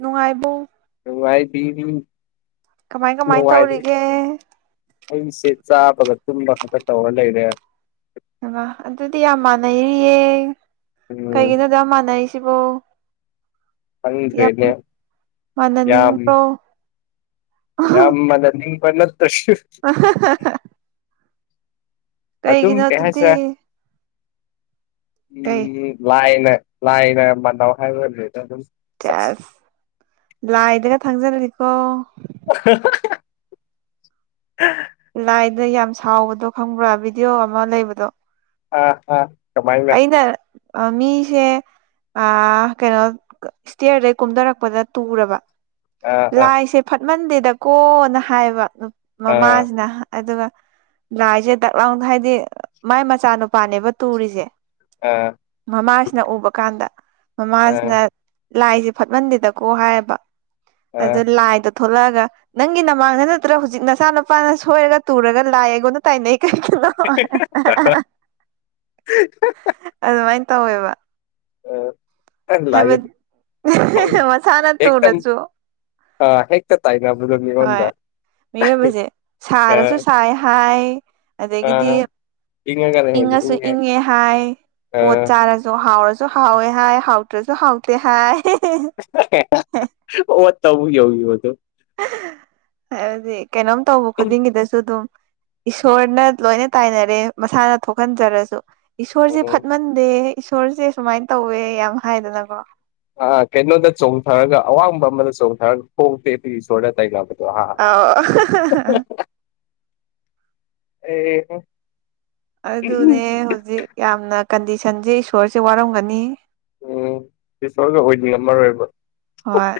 ꯅꯨꯡꯉꯥꯏꯕꯧ ꯅꯨꯡꯉꯥꯏꯗꯤ ꯀꯃꯥꯏ ꯀꯃꯥꯏ ꯃꯅꯨꯡꯉꯥꯏ ꯇꯧꯔꯤꯒꯦ ꯑꯩꯁꯦ ꯆꯥꯕꯒ ꯇꯨꯝꯕ ꯈꯛꯇ ꯇꯧꯔ ꯂꯩꯔꯦ ꯑꯗꯨꯗꯤ ꯌꯥꯝ ꯃꯥꯟꯅꯩꯔꯤꯌꯦ ꯎꯝ ꯀꯩꯒꯤꯅꯣꯗ ꯌꯥꯝ ꯃꯥꯟꯅꯔꯤꯁ ꯁꯤꯕꯨꯣ ꯌꯥꯝ ꯈꯪꯗ꯭ꯔꯦꯅꯦ ꯃꯥꯟꯅꯅꯤꯡꯕ꯭ꯔꯣ ꯌꯥꯝꯝ ꯃꯗ ꯄꯂ ꯑ ꯑ ꯑꯗꯨꯝ ꯑꯗꯨꯗꯤ ꯀꯍꯁ ꯀꯩ ꯎꯝ ꯂꯥꯏꯅꯦ ꯂꯥꯏꯅ ꯃꯥꯟ ꯍꯥꯏ ꯑꯣꯏ ꯑꯗꯨꯝ ꯆꯁ ꯂꯥꯏꯗꯒ ꯊꯪꯖꯔꯅꯤꯀꯣ ꯍ ꯂꯥꯏꯗ ꯌꯥꯝ ꯁꯥꯎꯕꯗꯣ ꯈꯪꯕ꯭ꯔꯥ ꯚꯤꯗꯤꯑꯣ ꯑꯃ ꯂꯩꯕꯗꯣ ꯑꯥ ꯑꯥ ꯀꯃꯥꯏꯅ ꯑꯃ ꯃꯤ ꯁꯦ ꯑ ꯀꯩꯅꯣ ꯏꯁꯇꯤꯌꯔꯗꯩ ꯀꯨꯝꯊꯔꯛꯄꯗ ꯇꯨꯔꯕ ꯑꯥ ꯑꯥ ꯂꯥꯏꯁꯦ ꯐꯠꯃꯟꯗꯦꯗ ꯀꯣꯅ ꯍꯥꯏꯕ ꯑꯥ ꯃꯃꯥꯁꯤꯅ ꯑꯗꯨꯒ ꯂꯥꯏꯁꯦ ꯇꯛꯂꯥꯎꯗ ꯍꯥꯏꯗꯤ ꯃꯥꯏ ꯃꯆꯥꯅꯨꯄꯥꯅꯦꯕ ꯇꯨꯔꯤꯁꯦ ꯑꯥ ꯃꯃꯥꯁꯤꯅ ꯎꯕ ꯀꯥꯟꯗ ꯑꯥ ꯃꯃꯥꯁꯤꯅ ꯂꯥꯏꯁꯦ ꯐꯠꯃꯟꯗꯦꯗꯀꯣ ꯍꯥꯏꯌꯦꯕ ꯑꯥ ꯑꯗꯨꯗ ꯂꯥꯏꯗ ꯊꯣꯛꯂꯛꯑꯒ ꯅꯪꯒꯤ ꯅꯃꯥꯡꯗ ꯅꯠꯇ꯭ꯔꯒ ꯍꯧꯖꯤꯛ ꯅꯆꯥꯥ ꯅꯨꯄꯥꯅ ꯁꯣꯏꯔꯒ ꯇꯨꯔꯒ ꯂꯥꯏꯑꯉꯣꯟꯅ ꯇꯥꯏꯅꯩ ꯀꯅꯣ ꯑꯗꯨꯃꯥꯏꯅ ꯇꯧꯋꯦꯕ ꯑ ꯂꯗꯝ ꯍꯥꯏꯕꯗꯤ ꯃꯁꯥꯅ ꯇꯨꯔꯁꯨ ꯑ ꯍꯦꯒ ꯇ ꯇꯥꯏꯅꯦꯕꯗꯅꯤ ꯋꯥꯟ ꯍꯣꯏ ꯃꯤꯑꯣꯏꯕꯁꯦ ꯁꯥꯔꯁꯨ ꯁꯥꯏ ꯍꯥꯏ ꯑꯗꯒꯤꯗꯤ ꯑꯥ ꯏꯪꯉꯒꯅ ꯍꯦꯟꯅ ꯏꯪꯉꯁꯨ ꯏꯪꯉꯦ ꯍꯥꯏ ꯄꯣꯠ ꯑꯥ ꯆꯥꯔꯁꯨ ꯍꯥꯎꯔꯁꯨ ꯁꯨ ꯍꯥꯎꯋꯦ ꯍꯥꯏ ꯍꯥꯎꯇ꯭ꯔꯁꯨ ꯍꯥꯎꯇꯦ ꯍꯥꯏ ꯑꯣ ꯇ ꯌ ꯌꯗꯨ ꯍꯥꯏꯕꯗꯤ ꯀꯩꯅꯣꯝ ꯇꯧꯕ ꯈꯨꯗꯤꯡꯒꯤꯗꯁꯨ ꯑꯗꯨꯝ ꯏꯁꯣꯔꯅ ꯂꯣꯏꯅ ꯇꯥꯏꯅꯔꯦ ꯃꯁꯥꯅ ꯊꯣꯛꯍꯟꯖꯔꯁꯨ ꯏꯁꯣꯔꯁꯦ ꯎꯝ ꯐꯠꯃꯟꯗꯦ ꯏꯁꯣꯔꯁꯦ ꯁꯨꯃꯥꯏꯅ ꯇꯧꯋꯦ ꯌꯥꯝ ꯍꯥꯏꯗꯅꯀꯣ ꯑꯥ ꯀꯩꯅꯣꯗ ꯆꯣꯡꯊꯔꯒ ꯑꯋꯥꯡꯕ ꯑꯃꯗ ꯆꯣꯡꯊꯔꯒ ꯍꯣꯡꯇꯦ ꯑꯗꯨ ꯏꯁꯣꯔꯗ ꯇꯥꯏꯒꯕ ꯑꯥꯎ ꯑꯦ ꯑꯗꯨꯅꯦ ꯍꯧꯖꯤꯛ ꯌꯥꯝꯅ ꯀꯟꯗꯤꯁꯟꯁꯦ ꯏꯁꯣꯔꯁꯦ ꯋꯥꯔꯝꯒꯅꯤ ꯎꯝ ꯏꯁꯁꯣꯔꯒ ꯍꯗꯤꯉꯝꯃꯔꯣꯏꯕ ꯍꯣꯏ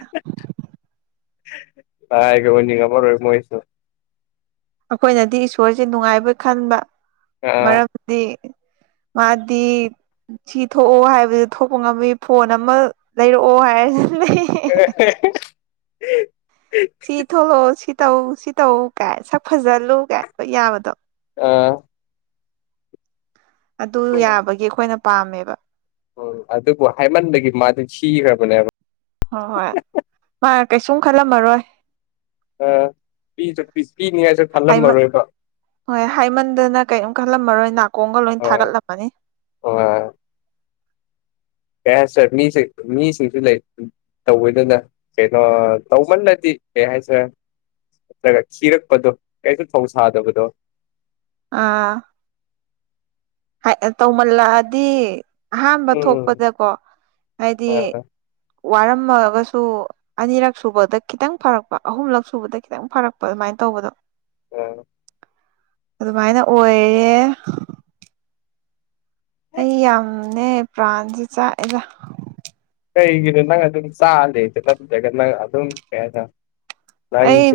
ꯇꯒꯅꯤ ꯀ ꯃꯔꯔ ꯑꯣꯏ ꯃꯣꯏꯁꯨ ꯑꯩꯈꯣꯏꯅꯗꯤ ꯏꯁꯣꯔꯁꯦ ꯅꯨꯡꯉꯥꯏꯕ ꯈꯟꯕ ꯑꯥ ꯃꯔꯝꯗꯤ ꯃꯥꯗꯤ ꯁꯤ ꯊꯣꯛꯑꯣ ꯍꯥꯏꯕꯗꯨ ꯊꯣꯛꯄ ꯉꯝꯃꯤ ꯐꯣꯟ ꯑꯃ ꯂꯩꯔꯛꯑꯣ ꯍꯥꯏꯔꯁꯨ ꯂꯩ ꯑ ꯁꯤ ꯊꯣꯛꯂꯛꯑꯣ ꯁꯤ ꯇꯧ ꯁꯤ ꯇꯧ ꯀꯥꯏ ꯁꯛ ꯐꯖꯜꯂꯨ ꯀꯥꯏ ꯌꯥꯕꯗꯣ ꯑꯥ ꯑꯗꯨ ꯌꯥꯕꯒꯤ ꯑꯩꯈꯣꯏꯅ ꯄꯥꯝꯃꯦꯕ ꯑꯣ ꯑꯗꯨꯕꯨ ꯍꯥꯏꯃꯟꯗꯒꯤ ꯃꯥꯗꯤ ꯁꯤꯈ꯭ꯔꯕꯅꯦꯕ ꯍꯣꯏ ꯍꯣꯏ ꯃꯥ ꯀꯩꯁꯨꯝ ꯈꯜꯂꯝꯃꯔꯣꯏ ꯑ ꯄꯁꯨ ꯄꯤꯁ ꯄꯤꯅꯤꯉꯥꯏꯁꯨ ꯍꯥꯏꯃꯟ ꯈꯜꯂꯝꯃꯔꯣꯏꯕ ꯍꯣꯏ ꯍꯥꯏꯃꯟꯗꯅ ꯀꯔꯤꯝ ꯈꯜꯂꯝꯃꯔꯣꯏ ꯅꯥꯀꯣꯡꯒ ꯂꯣꯏ ꯊꯥꯒꯠꯂꯝꯃꯅꯤ ꯑꯣ ꯀ ꯁꯔ ꯃꯤ ꯁꯤ ꯃꯤ ꯁꯤꯁꯤ ꯂꯩ ꯇꯧꯕꯤꯗꯨꯅ ꯀꯩꯅꯣ ꯇꯧꯃꯜꯂꯗꯤ ꯀꯩ ꯍꯥꯏꯁꯔꯦ ꯅꯠꯇ꯭ꯔꯒ ꯊꯤꯔꯛꯄꯗꯣ ꯀꯁꯨ ꯐꯧ ꯁꯥꯗꯕꯗꯣ ꯑꯥ ꯇꯧꯃꯜꯂꯛꯑꯗꯤ ꯑꯍꯥꯟꯕ ꯎꯝ ꯊꯣꯛꯄꯗꯀꯣ ꯍꯥꯏꯗꯤ ꯑꯥ ꯋꯥꯔꯝꯃꯒꯁꯨ ꯑꯅꯤꯔꯛ ꯁꯨꯕꯗ ꯈꯤꯇꯪ ꯐꯥꯔꯛꯄ ꯑꯍꯨꯝꯂꯛ ꯁꯨꯕꯗ ꯈꯤꯇꯪ ꯐꯔꯛꯄ ꯑꯗꯨꯃꯥꯏꯅ ꯇꯧ ꯇꯕꯗꯣ ꯑ ꯑꯗꯨꯃꯥꯏꯅ ꯑꯣꯏꯌꯦꯦ ꯑꯩ ꯌꯥꯝꯅꯦ ꯄ꯭ꯔꯥꯟꯁꯦ ꯆꯥꯛꯑꯦꯗ ꯀꯩꯒꯤꯅꯣ ꯅꯪ ꯑꯗꯨꯝ ꯆꯥꯂꯦ ꯅꯗꯒ ꯅꯪ ꯑꯗꯨꯝ ꯀꯩ ꯍꯥꯏꯅ ꯑꯩ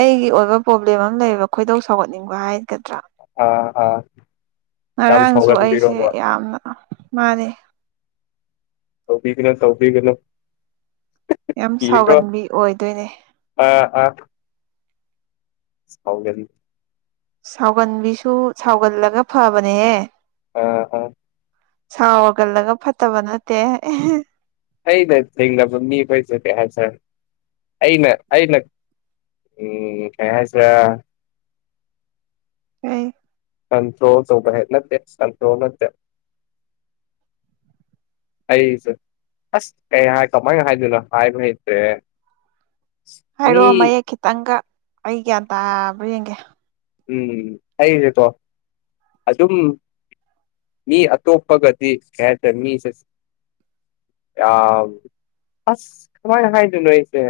ꯑꯩꯒꯤ ꯑꯣꯏꯕ ꯄ꯭ꯔꯣꯕ꯭ꯂꯦꯝ ꯑꯃ ꯂꯩꯌꯦꯕ ꯈꯣꯏꯗꯧ ꯁꯧꯒꯠꯅꯤꯡꯕ ꯍꯥꯏ ꯑ ꯑ ꯌꯥꯝ ꯉꯔꯥꯡꯁꯨ ꯑꯩꯁꯦ ꯁꯥꯎꯒꯟꯕꯤꯔꯣꯕ ꯌꯥꯝꯅ ꯃꯥꯅꯩ ꯇꯧꯕꯤꯒꯅ ꯇꯧꯕꯤꯒꯅꯣ ꯌꯥꯝ ꯌꯦꯣ ꯁꯥꯎꯒꯟꯕꯤ ꯑꯣꯏꯗꯣꯏꯅꯦ ꯑꯥ ꯑꯥ ꯁꯥꯎꯖꯔꯤ ꯁꯥꯎꯒꯟꯕꯤꯁꯨ ꯁꯥꯎꯒꯜꯂꯒ ꯐꯕꯅꯦꯍꯦ ꯑ ꯑ ꯁꯥꯥꯎ ꯋꯥꯒꯜꯂꯒ ꯐꯠꯇꯕ ꯅꯠꯇꯦ ꯑꯩ ꯅ ꯊꯗ ꯃꯤ ꯄꯩꯁ ꯀ ꯍꯥꯏꯁ ꯑꯩꯅ ꯑꯩꯅ ꯑꯦ ꯀꯩꯅꯁꯤ ꯎ ꯀꯟꯇ꯭ꯔꯣ ꯆꯧꯕ ꯍꯥꯏ ꯅꯠꯇ ꯁꯟꯇ꯭ꯔꯣ ꯅꯠꯇ ꯑꯩꯁꯨ ꯑꯁ ꯀꯩ ꯍꯥꯏ ꯀꯃꯥꯏꯅ ꯍꯥꯏꯗꯣꯏꯅꯣ ꯍꯥꯏꯕ ꯍꯩꯇꯦ ꯍꯥꯏꯔꯛꯑꯣ ꯃꯌꯦꯛ ꯈꯤꯇꯪꯒ ꯑꯩ ꯒ꯭ꯌꯥꯟ ꯇꯥꯕ ꯌꯦꯡꯒꯦ ꯎꯝ ꯑꯩꯁꯤꯀꯣ ꯑꯗꯨꯝ ꯃꯤ ꯑꯇꯣꯞꯄꯒꯗꯤ ꯍꯦꯇꯦ ꯃꯤꯁꯦ ꯑ ꯑꯁ ꯈꯃꯥꯏ ꯈꯉꯥꯏꯗꯨꯅꯣꯏꯁꯦ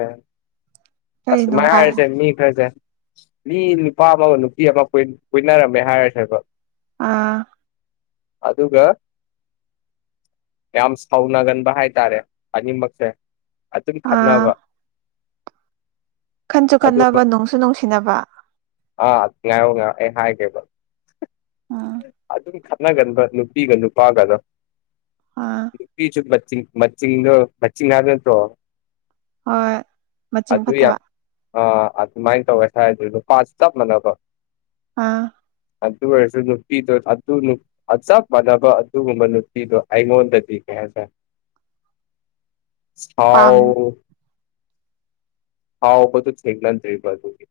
ꯑꯁ ꯀꯔꯤꯅꯣ ꯃ ꯍꯥꯏ ꯍꯥꯏꯖ ꯃꯤ ꯈꯔꯖ ꯃꯤ ꯅꯨꯄꯥ ꯑꯃꯒ ꯅꯨꯄꯤ ꯑꯃ ꯀꯣꯏꯅꯔꯝꯃꯦ ꯍꯥꯏꯔ ꯁꯕ ꯑꯥ ꯑꯗꯨꯒ ꯌꯥꯝ ꯁꯥꯎꯅꯒꯟꯕ ꯍꯥꯏꯇꯥꯔꯦ ꯑꯅꯤꯃꯛꯁꯦ ꯑꯗꯨꯝ ꯑꯥ ꯈꯠꯅꯕ ꯈꯟꯁꯨ ꯑꯗꯨ ꯈꯟꯅꯕ ꯅꯨꯡꯁꯨ ꯅꯨꯡꯁꯤꯅꯕ ꯑꯥ ꯀ ꯍꯥꯏꯥꯏ ꯀꯩꯕ ꯎꯝ ꯑꯗꯨꯝ ꯈꯠꯅꯒꯟꯕ ꯅꯨꯄꯤꯒ ꯅꯨꯄꯥꯒꯒ ꯑꯥ ꯅꯨꯄꯤꯁꯨ ꯃ ꯃꯆꯤꯡ ꯃꯆꯤꯤꯡꯥꯠꯇ꯭ꯔꯣ ꯍꯣꯏ ꯃꯆꯤꯟ ꯌꯥꯝ ꯐꯠꯇꯕ ꯑꯥ ꯑꯗꯨꯃꯥꯏꯅ ꯇꯧꯋꯦ ꯍꯥꯏꯗꯗ ꯄ ꯆꯞ ꯃꯥꯟꯅꯀꯣ ꯑꯥ ꯑ ꯑꯗꯨꯕꯁ ꯑꯗꯨ ꯅꯨꯄꯤꯗꯣ ꯑꯗꯨ ꯆꯞ ꯃꯥꯟꯅꯕ ꯑꯗꯨꯒꯨꯝꯕ ꯅꯨꯄꯤꯗꯣ ꯑꯩꯉꯣꯟꯗꯗꯤ ꯀꯩ ꯍꯥꯏꯇꯥꯦ [unintelligible] ꯍꯥꯎ ꯄꯥꯝ ꯍꯥꯎ ꯋꯥꯕꯗꯨ ꯍꯦꯒ꯭ꯂꯟ ꯇꯔꯤ ꯄꯒꯒꯤ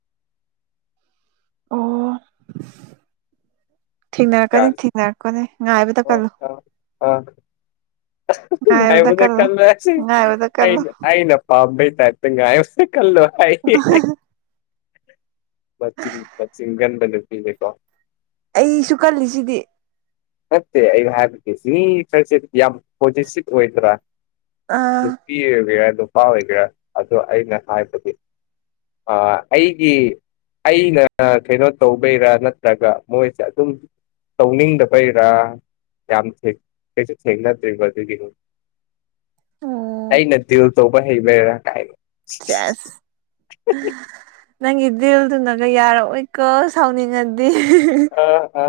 ꯑꯣ ꯊꯅꯔꯛꯀꯅꯤ ꯒ꯭ꯌꯥꯟ ꯊꯅꯔꯛꯀ ꯅꯅꯤ ꯉ ꯍꯥꯏꯕꯗ ꯄꯂꯣ ꯉꯌꯦꯃꯗ ꯀꯜꯂꯨ ꯀꯜꯂ ꯉꯥꯏꯕꯗ ꯑ ꯀꯜꯂꯨ ꯑꯩꯅ ꯄꯝꯕꯩ ꯇꯔꯠꯇ ꯉꯥꯏꯃ ꯀꯜꯂꯣ ꯍꯥꯏ ꯄ ꯄꯆꯤꯡꯒꯟꯕ ꯅꯨꯄꯤꯅꯦꯦꯀꯣ ꯑꯩꯁꯨ ꯀꯜꯂꯤꯁꯤꯗꯤ ꯅꯠꯇꯦ ꯑꯩꯩꯅ ꯍꯥꯏꯕꯗꯤ ꯁꯤꯁ ꯌꯥꯝ ꯄꯣꯁꯤꯠ ꯑꯣꯏꯗ꯭ꯔꯥ ꯑꯥ ꯅꯨꯄꯤ ꯑꯣꯏꯒꯦꯔꯥ ꯅꯨꯄꯥ ꯑꯣꯏꯒꯦꯔꯥ ꯑꯗ ꯑꯩꯅ ꯍꯥꯏꯕꯗꯤ ꯑ ꯑꯩꯒꯤ ꯑꯩꯅ ꯀꯩꯅꯣ ꯇꯧꯕꯩꯔꯥ ꯅꯠꯇ꯭ꯔꯒ ꯃꯣꯏꯁꯦ ꯑꯗꯨꯝ ꯇꯧꯅꯤꯡꯗꯕ ꯐꯩꯔꯥ ꯌꯥꯝ ꯀꯩꯁꯨ ꯊꯦꯡꯅꯗ꯭ꯔꯤꯕ ꯑꯗꯨꯒꯤꯅꯤ ꯑꯣ ꯑꯩꯅ ꯗꯤꯜ ꯇꯧꯕ ꯍꯩꯕꯔꯥ ꯀꯥꯏꯣ ꯆꯥꯁ ꯅꯪꯒꯤ ꯗꯤꯜꯗꯨꯅꯒ ꯌꯥꯔꯛꯑꯣꯏꯀꯣ ꯁꯥꯎꯅꯤꯡꯉꯗꯤ ꯑꯥ ꯑꯥ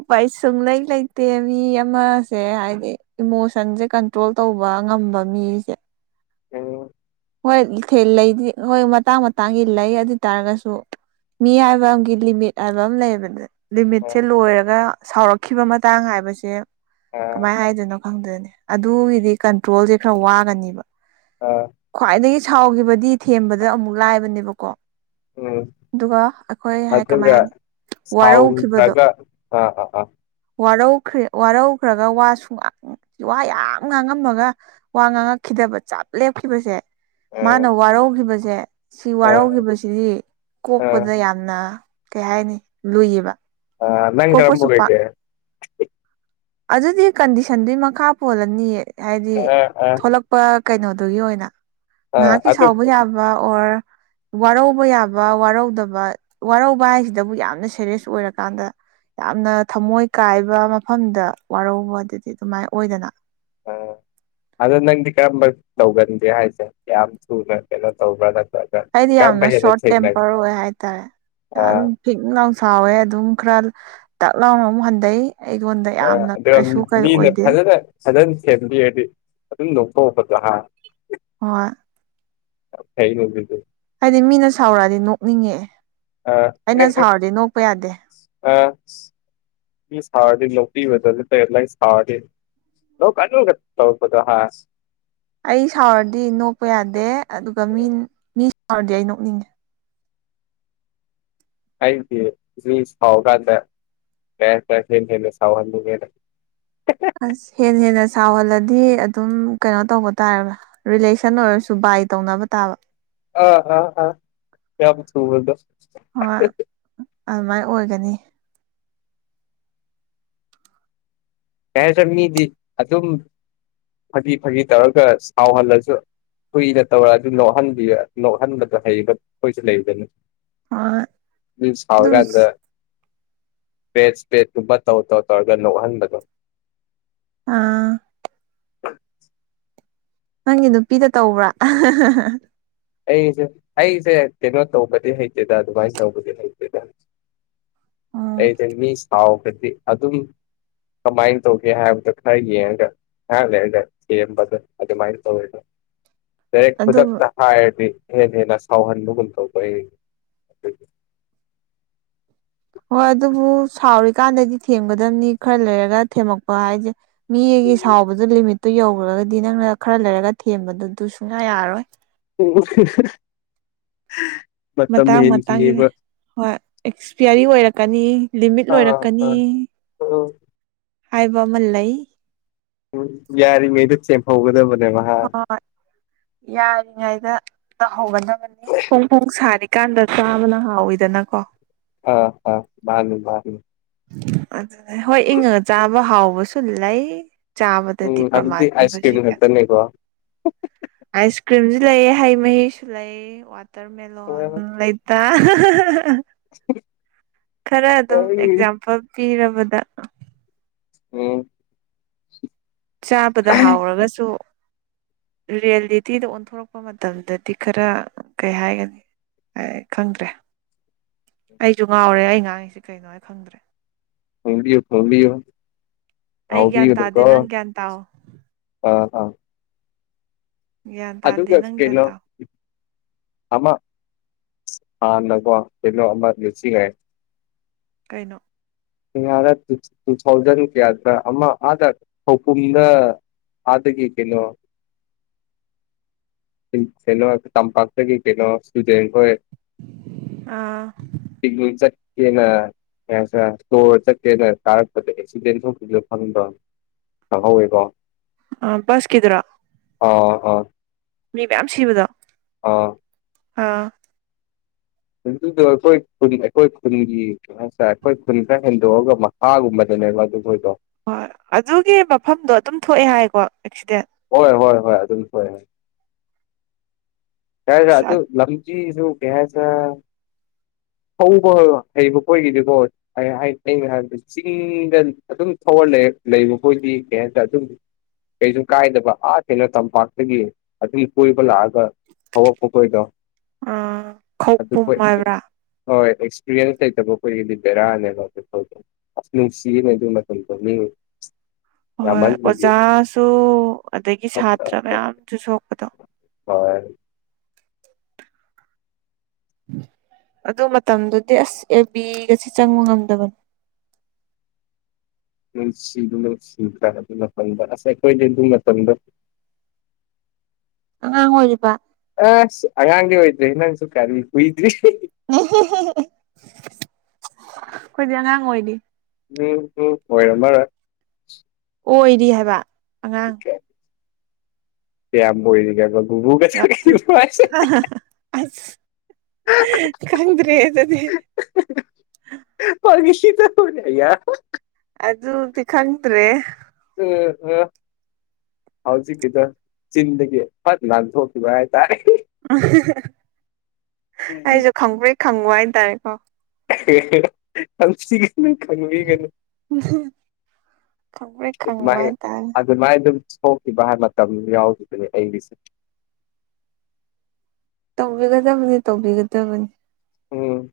ꯎ ꯥꯏ ꯁꯨꯡꯂꯩ ꯂꯩꯇꯦ ꯃꯤ ꯑꯃꯁꯦ ꯍꯥꯏꯗꯤ ꯏꯃꯣꯁꯟꯁꯦ ꯀꯟꯇ꯭ꯔꯣꯜ ꯇꯧꯕ ꯉꯝꯕ ꯃꯤꯁꯦ ꯑ ꯍꯣꯏ ꯂꯩꯗꯤ ꯍꯣꯏ ꯃꯇꯥꯡ ꯃꯇꯥꯡꯒꯤ ꯂꯩ ꯑꯗꯨ ꯑꯣꯏ ꯇꯥꯔꯒꯁꯨ ꯃꯤ ꯍꯥꯏꯕ ꯑ ꯂꯤꯃꯤꯠ ꯍꯥꯏꯕ ꯑꯃ ꯂꯩꯌꯦꯕꯅꯦ ꯑꯥ ꯂꯤꯃꯤꯠꯁꯦ ꯂꯣꯏꯔꯒ ꯁꯥꯎꯔꯛꯈꯤꯕ ꯃꯇꯥꯡ ꯍꯥꯏꯕꯁꯦ ꯑꯥ ꯀꯃꯥꯏꯅ ꯍꯥꯏꯗꯣꯏꯅꯣ ꯐꯪꯗꯅꯦ ꯑꯗꯨꯒꯤꯗꯤ ꯀꯟꯇ꯭ꯔꯣꯜꯁꯦ ꯈꯔ ꯋꯥꯒꯅꯤꯕ ꯑ ꯈ꯭ꯋꯥꯏꯗꯒꯤ ꯁꯥꯎꯈꯤꯕꯗꯤ ꯊꯦꯝꯕꯗ ꯑꯃꯨꯛ ꯂꯥꯏꯕꯅꯦꯕꯀꯣ ꯎꯝ ꯑꯗꯨꯒ ꯑꯩꯈꯣꯏ ꯍꯥꯏ ꯀꯃꯥꯏ ꯋꯥꯔꯧꯈꯤꯕꯗꯣ ꯁꯥꯎꯟꯒ ꯑꯥ ꯑ ꯑꯥ ꯋꯥꯔꯧꯈ꯭ꯔ ꯋꯥꯔꯧꯈ꯭ꯔꯒ ꯋꯥꯁꯨ ꯋꯥ ꯌꯥꯝ ꯉꯥꯡꯉꯝꯃꯒ ꯋꯥ ꯉꯥꯡꯉꯛꯈꯤꯗ ꯗꯕ ꯆꯞ ꯂꯦꯞꯈꯤꯕꯁꯦ ꯑꯥ ꯃꯥꯅ ꯋꯥꯔꯧꯈꯤꯕꯁꯦ ꯁꯤ ꯑꯥ ꯋꯥꯔꯧꯈꯤꯕꯁꯤꯗꯤ ꯑꯥ ꯀꯣꯛꯄꯗ ꯌꯥꯝꯅ ꯀꯩ ꯍꯥꯏꯅꯤ ꯂꯨꯏꯌꯦꯕ ꯑ ꯅꯪ ꯀꯣꯛꯄꯁꯨ ꯄꯥꯛ ꯀꯔꯝꯝꯕꯔꯦꯇꯦ ꯑꯗꯨꯗꯤ ꯀꯟꯗꯤꯁꯟꯗꯨꯒꯤ ꯃꯈꯥ ꯄꯣꯜꯂꯅꯤ ꯍꯥꯏꯗꯤ ꯑꯥ ꯑꯥ ꯊꯂꯛꯄ ꯀꯩꯅꯣꯗꯨꯒꯤ ꯑꯣꯏꯅ ꯑꯥ ꯉꯥꯏꯍꯥꯛꯀꯤ ꯑꯗꯨ ꯁꯥꯎꯕ ꯌꯥꯕ ꯑꯣꯔ ꯋꯥꯔꯧꯕ ꯌꯥꯕ ꯋꯥꯔꯧꯗꯕ ꯋꯥꯔꯧꯕ ꯍꯥꯏꯁꯤꯗꯕꯨ ꯌꯥꯝꯅ ꯁꯦꯔꯤꯌꯁ ꯑꯣꯏꯔꯀꯥꯟꯗ ꯌꯥꯝꯅ ꯊꯃꯣꯏ ꯀꯥꯏꯕ ꯃꯐꯝꯗ ꯋꯥꯔꯧꯕ ꯑꯗꯨꯗꯤ ꯑꯗꯨꯃꯥꯏ ꯑꯣꯏꯗꯅ [inaudible] ꯑꯥ ꯑꯗꯣ ꯅꯪꯗꯤ ꯀꯔꯝꯕ ꯇꯧꯒꯟꯒꯦ ꯍꯥꯏꯁꯦ ꯌꯥꯝ ꯊꯨꯅ ꯀꯩꯅꯣ ꯇꯧꯕ꯭ꯔꯥ ꯅꯠꯇ꯭ꯔꯒ ꯑꯩꯗꯤ ꯀꯔꯝꯕ ꯌꯥꯝꯅ ꯍꯦꯟꯅ ꯁꯣꯔꯠ ꯊꯦꯡꯅꯒꯦ ꯇꯦꯝꯄꯔ ꯑꯣꯏ ꯍꯥꯏꯇꯥꯔꯦ ꯑꯥ ꯑꯗꯨꯝ ꯐꯤꯛ ꯂꯥꯎ ꯁꯥꯎꯋꯦ ꯑꯗꯨꯝ ꯈꯔ ꯇꯥꯛ ꯂꯥꯎꯅ ꯑꯃꯨꯛ ꯍꯟꯊꯩ ꯑꯩꯉꯣꯟꯗ ꯑ ꯌꯥꯝꯅ ꯀꯩꯁꯨ ꯑꯗꯨ ꯀꯩ ꯃꯤ ꯑꯣꯏꯗꯦ ꯐꯜꯅꯥ ꯁꯗꯟ ꯐꯦꯃꯤꯂꯤ ꯍꯥꯏꯗꯤ ꯑꯗꯨꯝ ꯂꯧꯊꯣꯛꯄꯗꯣ ꯍꯥꯏ ꯍꯣꯏ ꯀꯩꯅ ꯑꯗꯨꯗ ꯍꯥꯏꯗꯤ ꯃꯤꯅ ꯁꯥꯎꯔꯛꯑꯗꯤ ꯅꯣꯛꯅꯤꯡꯉꯦꯑꯦ ꯑꯥ ꯑꯩꯅ ꯁꯥꯎꯔꯗꯤ ꯅꯣꯛꯄ ꯌꯥꯗꯦ ꯃꯤꯅꯥ ꯁꯥꯑꯣꯔꯗꯤ ꯅꯣꯀꯄꯤꯕꯗꯣ ꯅꯥꯠꯔꯥ ꯅꯡ ꯁꯥꯑꯣꯔꯗꯤ ꯅꯀꯥꯅꯨ ꯒꯥ ꯇꯧꯔꯛꯄꯗꯣ ꯍꯥ ꯑꯩ ꯁꯥꯎꯔꯗꯤ ꯅꯣꯛꯄ ꯌꯥꯗꯦ ꯑꯗꯨꯒ ꯃꯤ ꯃꯤ ꯁꯥꯎꯔꯗꯤ ꯑꯩ ꯅꯣꯛꯅꯤꯡꯉꯦ ꯑꯩꯗꯤ ꯃꯤ ꯁꯥꯑꯣꯔꯛꯟꯗ ꯄ ꯄ ꯁꯥꯎꯋꯥꯟ ꯑꯁ ꯍꯦꯅꯥ ꯍꯦꯅꯥꯁ ꯁꯥꯎꯍꯜꯂꯗꯤ ꯑꯗꯨꯝ ꯀꯩꯅꯣ ꯇꯧꯕ ꯇꯥꯔꯦꯕꯥ ꯔꯤꯂꯦꯁꯟ ꯑꯣꯏꯔꯁꯨ ꯕꯥꯏ ꯇꯧꯅꯕ ꯇꯥꯕ ꯑꯥ ꯑꯥ ꯑꯥ ꯌꯥꯝꯝ ꯊꯨꯕꯗꯣ ꯀꯩ ꯍꯣꯏ ꯑꯗꯨꯃꯥꯏꯅ ꯑꯣꯏꯒꯅꯤ ꯌꯥꯗ꯭ꯔ ꯃꯤꯗꯤ ꯑꯗꯨꯝ ꯐꯗꯤ ꯐꯗꯤ ꯇꯧꯔꯒ ꯁꯥꯎꯍꯜꯂꯁꯨ ꯀꯨꯏꯅ ꯇꯧꯔ ꯑꯗꯨ ꯅꯣꯛꯍꯟꯕꯤ ꯅꯣꯛꯍꯟꯕꯗꯣ ꯍꯩꯕ ꯑꯩꯈꯣꯏꯁꯨ ꯂꯩꯗꯅ ꯍꯣꯏ ꯃꯤ ꯑꯗꯨ ꯁꯕꯒꯗ ꯄꯦꯠꯦꯠ ꯇꯨꯝꯕ ꯇꯧꯔ ꯇꯧ ꯇꯧꯔꯒ ꯅꯣꯛꯍꯟꯕꯗꯣ ꯑꯥ ꯅꯪꯒꯤ ꯅꯨꯄꯤꯗ ꯇꯧꯕ꯭ꯔꯥ ꯑꯩꯁꯦ ꯑꯩꯁꯦ ꯀꯩꯅꯣ ꯇꯧꯕꯗꯤ ꯍꯩꯇꯦꯗ ꯑꯗꯨꯃꯥꯏ ꯇꯧꯕꯗꯤ ꯍꯩꯇꯦꯗ ꯑꯣ ꯑꯩꯗꯤ ꯃꯤ ꯁꯥꯎꯒꯗꯤ ꯑꯗꯨꯝ ꯀꯃꯥꯏꯟ ꯇꯧꯒꯦ ꯍꯥꯏꯕꯗ ꯈꯔꯒꯤ ꯉꯍꯥꯛ ꯂꯩ ꯂꯩ ꯊꯦꯝꯕꯗꯨ ꯑꯗꯨ ꯃꯥꯥꯏ ꯇꯧꯏ ꯑꯗꯣ ꯔꯛ ꯑꯗꯨ ꯃꯊꯛꯇꯥ ꯍꯥꯏꯔꯗꯤ ꯍꯦꯟꯅ ꯍꯦꯟꯅ ꯁꯥꯎꯍꯟꯕꯒꯨꯝ ꯇꯧꯕ ꯑꯩ ꯑꯗꯨꯗꯤ ꯍꯣꯏ ꯑꯗꯨꯕꯨ ꯁꯥꯎꯔꯤꯀꯥꯟꯗꯗꯤ ꯊꯦꯝꯒꯗꯕꯅꯤ ꯈꯔ ꯂꯩꯔꯒ ꯊꯦꯝꯃꯛꯄ ꯍꯥꯏꯁꯦ ꯃꯤ ꯑꯩꯒꯤ ꯁꯥꯎꯕꯗꯨ ꯂꯤꯃꯤꯠꯇꯨ ꯌꯧꯈ꯭ꯔꯒꯗꯤ ꯅꯪꯅ ꯈꯔ ꯂꯩꯔꯒ ꯊꯦꯝꯕꯗꯨꯗꯨ ꯁꯨꯡꯌꯥ ꯌꯥꯔꯣꯏ [inaudible] ꯃꯇꯥꯡ ꯃꯇꯥꯡꯒꯤꯅꯦ ꯍꯦꯟꯈꯤꯅꯦꯕ ꯍꯣꯏ ꯑꯦꯛꯁꯄꯤꯌꯥꯔꯤ ꯑꯣꯏꯔꯛꯀꯅꯤ ꯂꯤꯃꯤꯠ ꯑꯥ ꯂꯣꯏꯔꯛꯀꯅꯤ ꯑꯥ ꯎꯝ ꯍꯥꯏꯕ ꯑꯃꯜ ꯂꯩ ꯎꯝ ꯌꯥꯔꯤꯉꯩꯗ ꯁꯦꯝꯍꯧꯒꯗꯕꯅꯤ ꯍꯣꯏ ꯌꯥꯔꯤꯉꯩꯗ ꯇꯧꯍꯧꯒꯗꯕꯅꯤ ꯄꯨꯡ ꯄꯨꯡ ꯁꯥꯔꯤꯀꯥꯟꯗ ꯆꯥꯕꯅ ꯍꯥꯎꯋꯤꯗꯅꯀꯣ ꯑ ꯍ ꯃꯥꯅꯤ ꯃꯥꯅꯤ ꯑꯗꯨ ꯍꯣꯏ ꯏꯪꯉꯒ ꯆꯥꯕ ꯍꯥꯎꯕꯁꯨ ꯂꯩ ꯎꯝ ꯆꯥꯕꯗꯗꯤ ꯑꯗꯨꯗꯤ ꯄ꯭ꯔꯃꯥꯟ ꯑꯥꯏꯁ ꯄꯤꯕꯥꯁꯤ ꯀ꯭ꯔꯤꯝ ꯈꯛꯇꯅꯦꯀꯣ ꯑꯥ ꯑꯥꯏꯁ ꯀ꯭ꯔꯤꯝꯁ ꯂꯩ ꯍꯩ ꯃꯍꯤꯁꯨ ꯂꯩ ꯋꯥꯇꯔ ꯃꯦꯂꯣꯟ ꯂꯩꯇ [inaudible] ꯈꯔ ꯑꯗꯨꯝ ꯑꯩ ꯑꯦꯛꯖꯥꯝꯄꯜ ꯄꯤꯔꯕꯗ ꯎꯝ ꯆꯥꯕꯗ ꯍꯥꯎꯔꯒꯁꯨ ꯔꯤꯌꯦꯂꯤꯇꯤꯗ ꯑꯣꯟꯊꯣꯔꯛꯄ ꯃꯇꯝꯗꯗꯤ ꯈꯔ ꯀꯩ ꯍꯥꯏꯒꯅꯤ ꯑꯩ ꯈꯪꯗ꯭ꯔꯦ ꯑꯩꯁꯨ ꯉꯥꯎꯔꯦ ꯑꯩ ꯉꯥꯡꯉꯤꯁꯤ ꯀꯩꯅꯣ ꯍꯥꯏ ꯈꯪꯗ꯭ꯔꯦ ꯍꯣꯡꯕꯤꯌ ꯐꯣꯡꯕꯤ ꯑꯩ ꯒ꯭ꯌꯥꯟ ꯑꯥꯎꯕꯤꯀ ꯇꯥꯗꯦ ꯅꯪ ꯒ꯭ꯌꯥꯟ ꯇꯥꯎ ꯑ ꯑꯥ ꯌꯥ꯭ꯟ ꯇꯗꯦ ꯑꯗꯨꯒ ꯅꯪ ꯀ ꯀꯩꯅꯣ ꯇ ꯑꯃ ꯅꯣ ꯄꯦꯂꯣ ꯑ ꯂꯁꯤꯒ ꯀꯩꯅꯣ ꯥ ꯇꯨ ꯊꯥꯎꯖꯟ ꯀꯌꯥꯗ ꯑꯃ ꯑꯥꯗ ꯊꯧꯄꯨꯝꯗ ꯑꯗꯒꯤ ꯀꯩꯅꯣ ꯀꯩꯅꯣ ꯇꯝꯄꯥꯛꯇꯒꯤ ꯀꯩꯅꯣ ꯁꯨꯖꯦꯟꯈꯣꯏ ꯑꯥ ꯦꯅ ꯀꯣꯔ ꯆꯠꯀꯦꯅ ꯇꯥꯔꯛꯄꯗ ꯑꯦꯛꯁꯤꯗꯦꯟ ꯊꯣꯛꯇꯁꯨ ꯐꯪꯗ꯭ꯔ ꯑ ꯍꯋꯦꯀꯣ ꯑ ꯁ ꯀ ꯑꯗꯨ꯭ꯔꯥ ꯑ ꯑ ꯃꯤ ꯃꯌꯥꯝ ꯁꯤꯕꯗꯣ ꯑꯥ ꯑꯥ ꯑꯗꯨꯗꯣ ꯑꯩꯈꯣꯏ ꯈꯨ ꯑꯩꯈꯣꯏ ꯈꯨꯟꯒꯤ ꯀꯩꯅꯣ ꯍꯥꯏꯔꯦ ꯑꯩꯈꯣꯏ ꯈꯨꯟ ꯈꯔ ꯍꯦꯟꯗꯣꯛꯑꯒ ꯃꯈꯥꯒꯨꯝꯕꯅꯦ ꯇ ꯍꯣꯏꯣ ꯍꯣꯏ ꯑꯗꯨꯒꯤ ꯃꯐꯝꯗꯣ ꯑꯗꯨꯝ ꯊꯣꯛꯑꯦ ꯍꯥꯏꯀꯣ ꯑꯦꯛꯁꯤꯗꯦꯟ ꯍꯣꯏ ꯍꯣꯏ ꯍꯣꯏ ꯑꯗꯨꯝ ꯍꯣꯏ ꯍꯣꯏ ꯌꯥ ꯑꯗꯨ ꯂꯝꯆ ꯁꯨ ꯀꯦꯁ ꯑꯟꯑꯣꯗꯤꯕꯜ ꯊꯧꯕ ꯍꯩꯕ ꯀꯣꯏꯒꯤꯗꯤꯀꯣ ꯑꯩꯅꯣ ꯍꯥꯏꯕꯗ ꯆꯤꯡꯗ ꯑꯗꯨꯝ ꯊꯧꯍꯜꯂꯛꯑꯦ ꯂꯩꯕ ꯑꯩꯣꯏꯗꯤ ꯀꯩ ꯍꯥꯏꯇꯥ ꯑꯗꯨꯝꯗꯤ ꯀꯩꯁꯨ ꯀꯥꯏꯗꯕ ꯑꯥ ꯀꯦꯅꯣ ꯇꯝꯄꯥꯛꯇꯒꯤ ꯑꯗꯨ ꯀꯣꯏꯕ ꯂꯥꯛꯑꯒ ꯍꯧꯕꯛꯄ ꯀꯣꯏꯗꯣ ꯑ ꯑꯗꯨ ꯈꯧꯄꯨꯝ ꯍꯣꯏ ꯍꯥꯏꯕ꯭ꯔꯥ ꯑꯦꯛꯁꯄꯤꯔꯤꯟꯁ ꯊ ꯇꯕꯣ ꯀꯣꯏꯒꯤꯗꯤꯗꯦꯔ ꯅ ꯐꯧꯗ ꯅꯨꯡꯁꯤꯅꯦ ꯑꯗꯨ ꯃꯀꯣꯅꯤ ꯍꯣꯏ ꯑꯣꯖꯥꯁꯨ ꯑꯗꯒꯤ ꯁꯥꯇ꯭ꯔ ꯃꯌꯥꯝꯁꯨ ꯁꯣꯛꯄꯗꯣ ꯍꯣꯏ ꯑꯗꯨ ꯃꯇꯝꯗꯨꯗꯤ ꯑꯦꯁ ꯑꯦ ꯕꯤꯒꯁꯤ ꯆꯪꯕ ꯉꯝꯗꯕꯅꯤ ꯑꯟꯑꯣꯗꯤꯕꯜ ꯎꯝ ꯁꯤꯗ ꯁꯤꯗ꯭ꯔꯥ ꯑꯗꯨ ꯃꯇꯝꯗ ꯑꯁꯥꯏ ꯑꯩꯈꯣꯏꯅꯦ ꯑꯗꯨ ꯃꯇꯝꯗ ꯑ ꯍꯣꯕ ꯑ ꯑꯥꯡꯦ ꯍꯣꯏꯗ꯭ꯔꯦ ꯏ ꯅꯪꯁꯨ ꯀꯔꯔꯤ ꯍꯣꯏꯗ꯭ꯔꯤ ꯑꯩꯈꯣꯏꯗꯤ ꯑꯉꯥꯡ ꯑꯣꯏꯔꯤ ꯎꯝ ꯍꯣꯏꯔꯔ ꯑꯣꯏꯔꯤ ꯍꯥꯏꯕ ꯑꯉꯥꯡ ꯀꯣꯣꯏꯒꯦꯒꯨꯕꯕꯨ ꯀꯆꯥ ꯌꯥꯝ ꯊꯤ ꯑꯁ ꯈꯪꯗ꯭ꯔꯦ ꯑꯗꯨꯗꯤ ꯄꯃꯤꯁꯤ ꯆ ꯊꯅꯦ ꯌꯥ ꯑꯗꯨ ꯑꯗꯨꯗꯤ ꯈꯪꯗ꯭ꯔꯦ ꯎꯝ ꯎꯝ ꯍꯧꯖꯤꯛꯀꯤꯗ ꯆꯤꯟꯗꯒꯤ ꯐꯠ ꯅꯥꯟꯊꯣꯛꯈꯤꯕ ꯍꯥꯏꯇꯥꯔꯦ ꯎ ꯑꯩꯁꯨ ꯈꯪꯕꯩ ꯈꯪꯉꯨ ꯍꯥꯏꯇꯥꯔꯦꯀꯣ ꯑꯪꯁꯤ ꯀ ꯈꯪꯃꯤ ꯀꯅꯤ ꯑꯗꯨ ꯈꯪꯕ꯭ꯔꯦꯛ ꯈꯪꯉꯨ ꯑꯗꯨ ꯍꯥꯏꯇꯥꯔꯦ ꯑꯗꯨ ꯃꯥꯥꯏ ꯑꯗꯨꯝ ꯊꯣꯛꯈꯤꯕꯥꯏ ꯃꯇꯝ ꯌꯥꯎꯈꯤꯗꯨꯅꯦ ꯑꯩꯒꯤꯁꯦ ꯇꯧꯕꯤꯒꯗꯕꯅꯤ ꯇꯧꯕꯤꯒꯗꯕꯅꯤ ꯎꯝ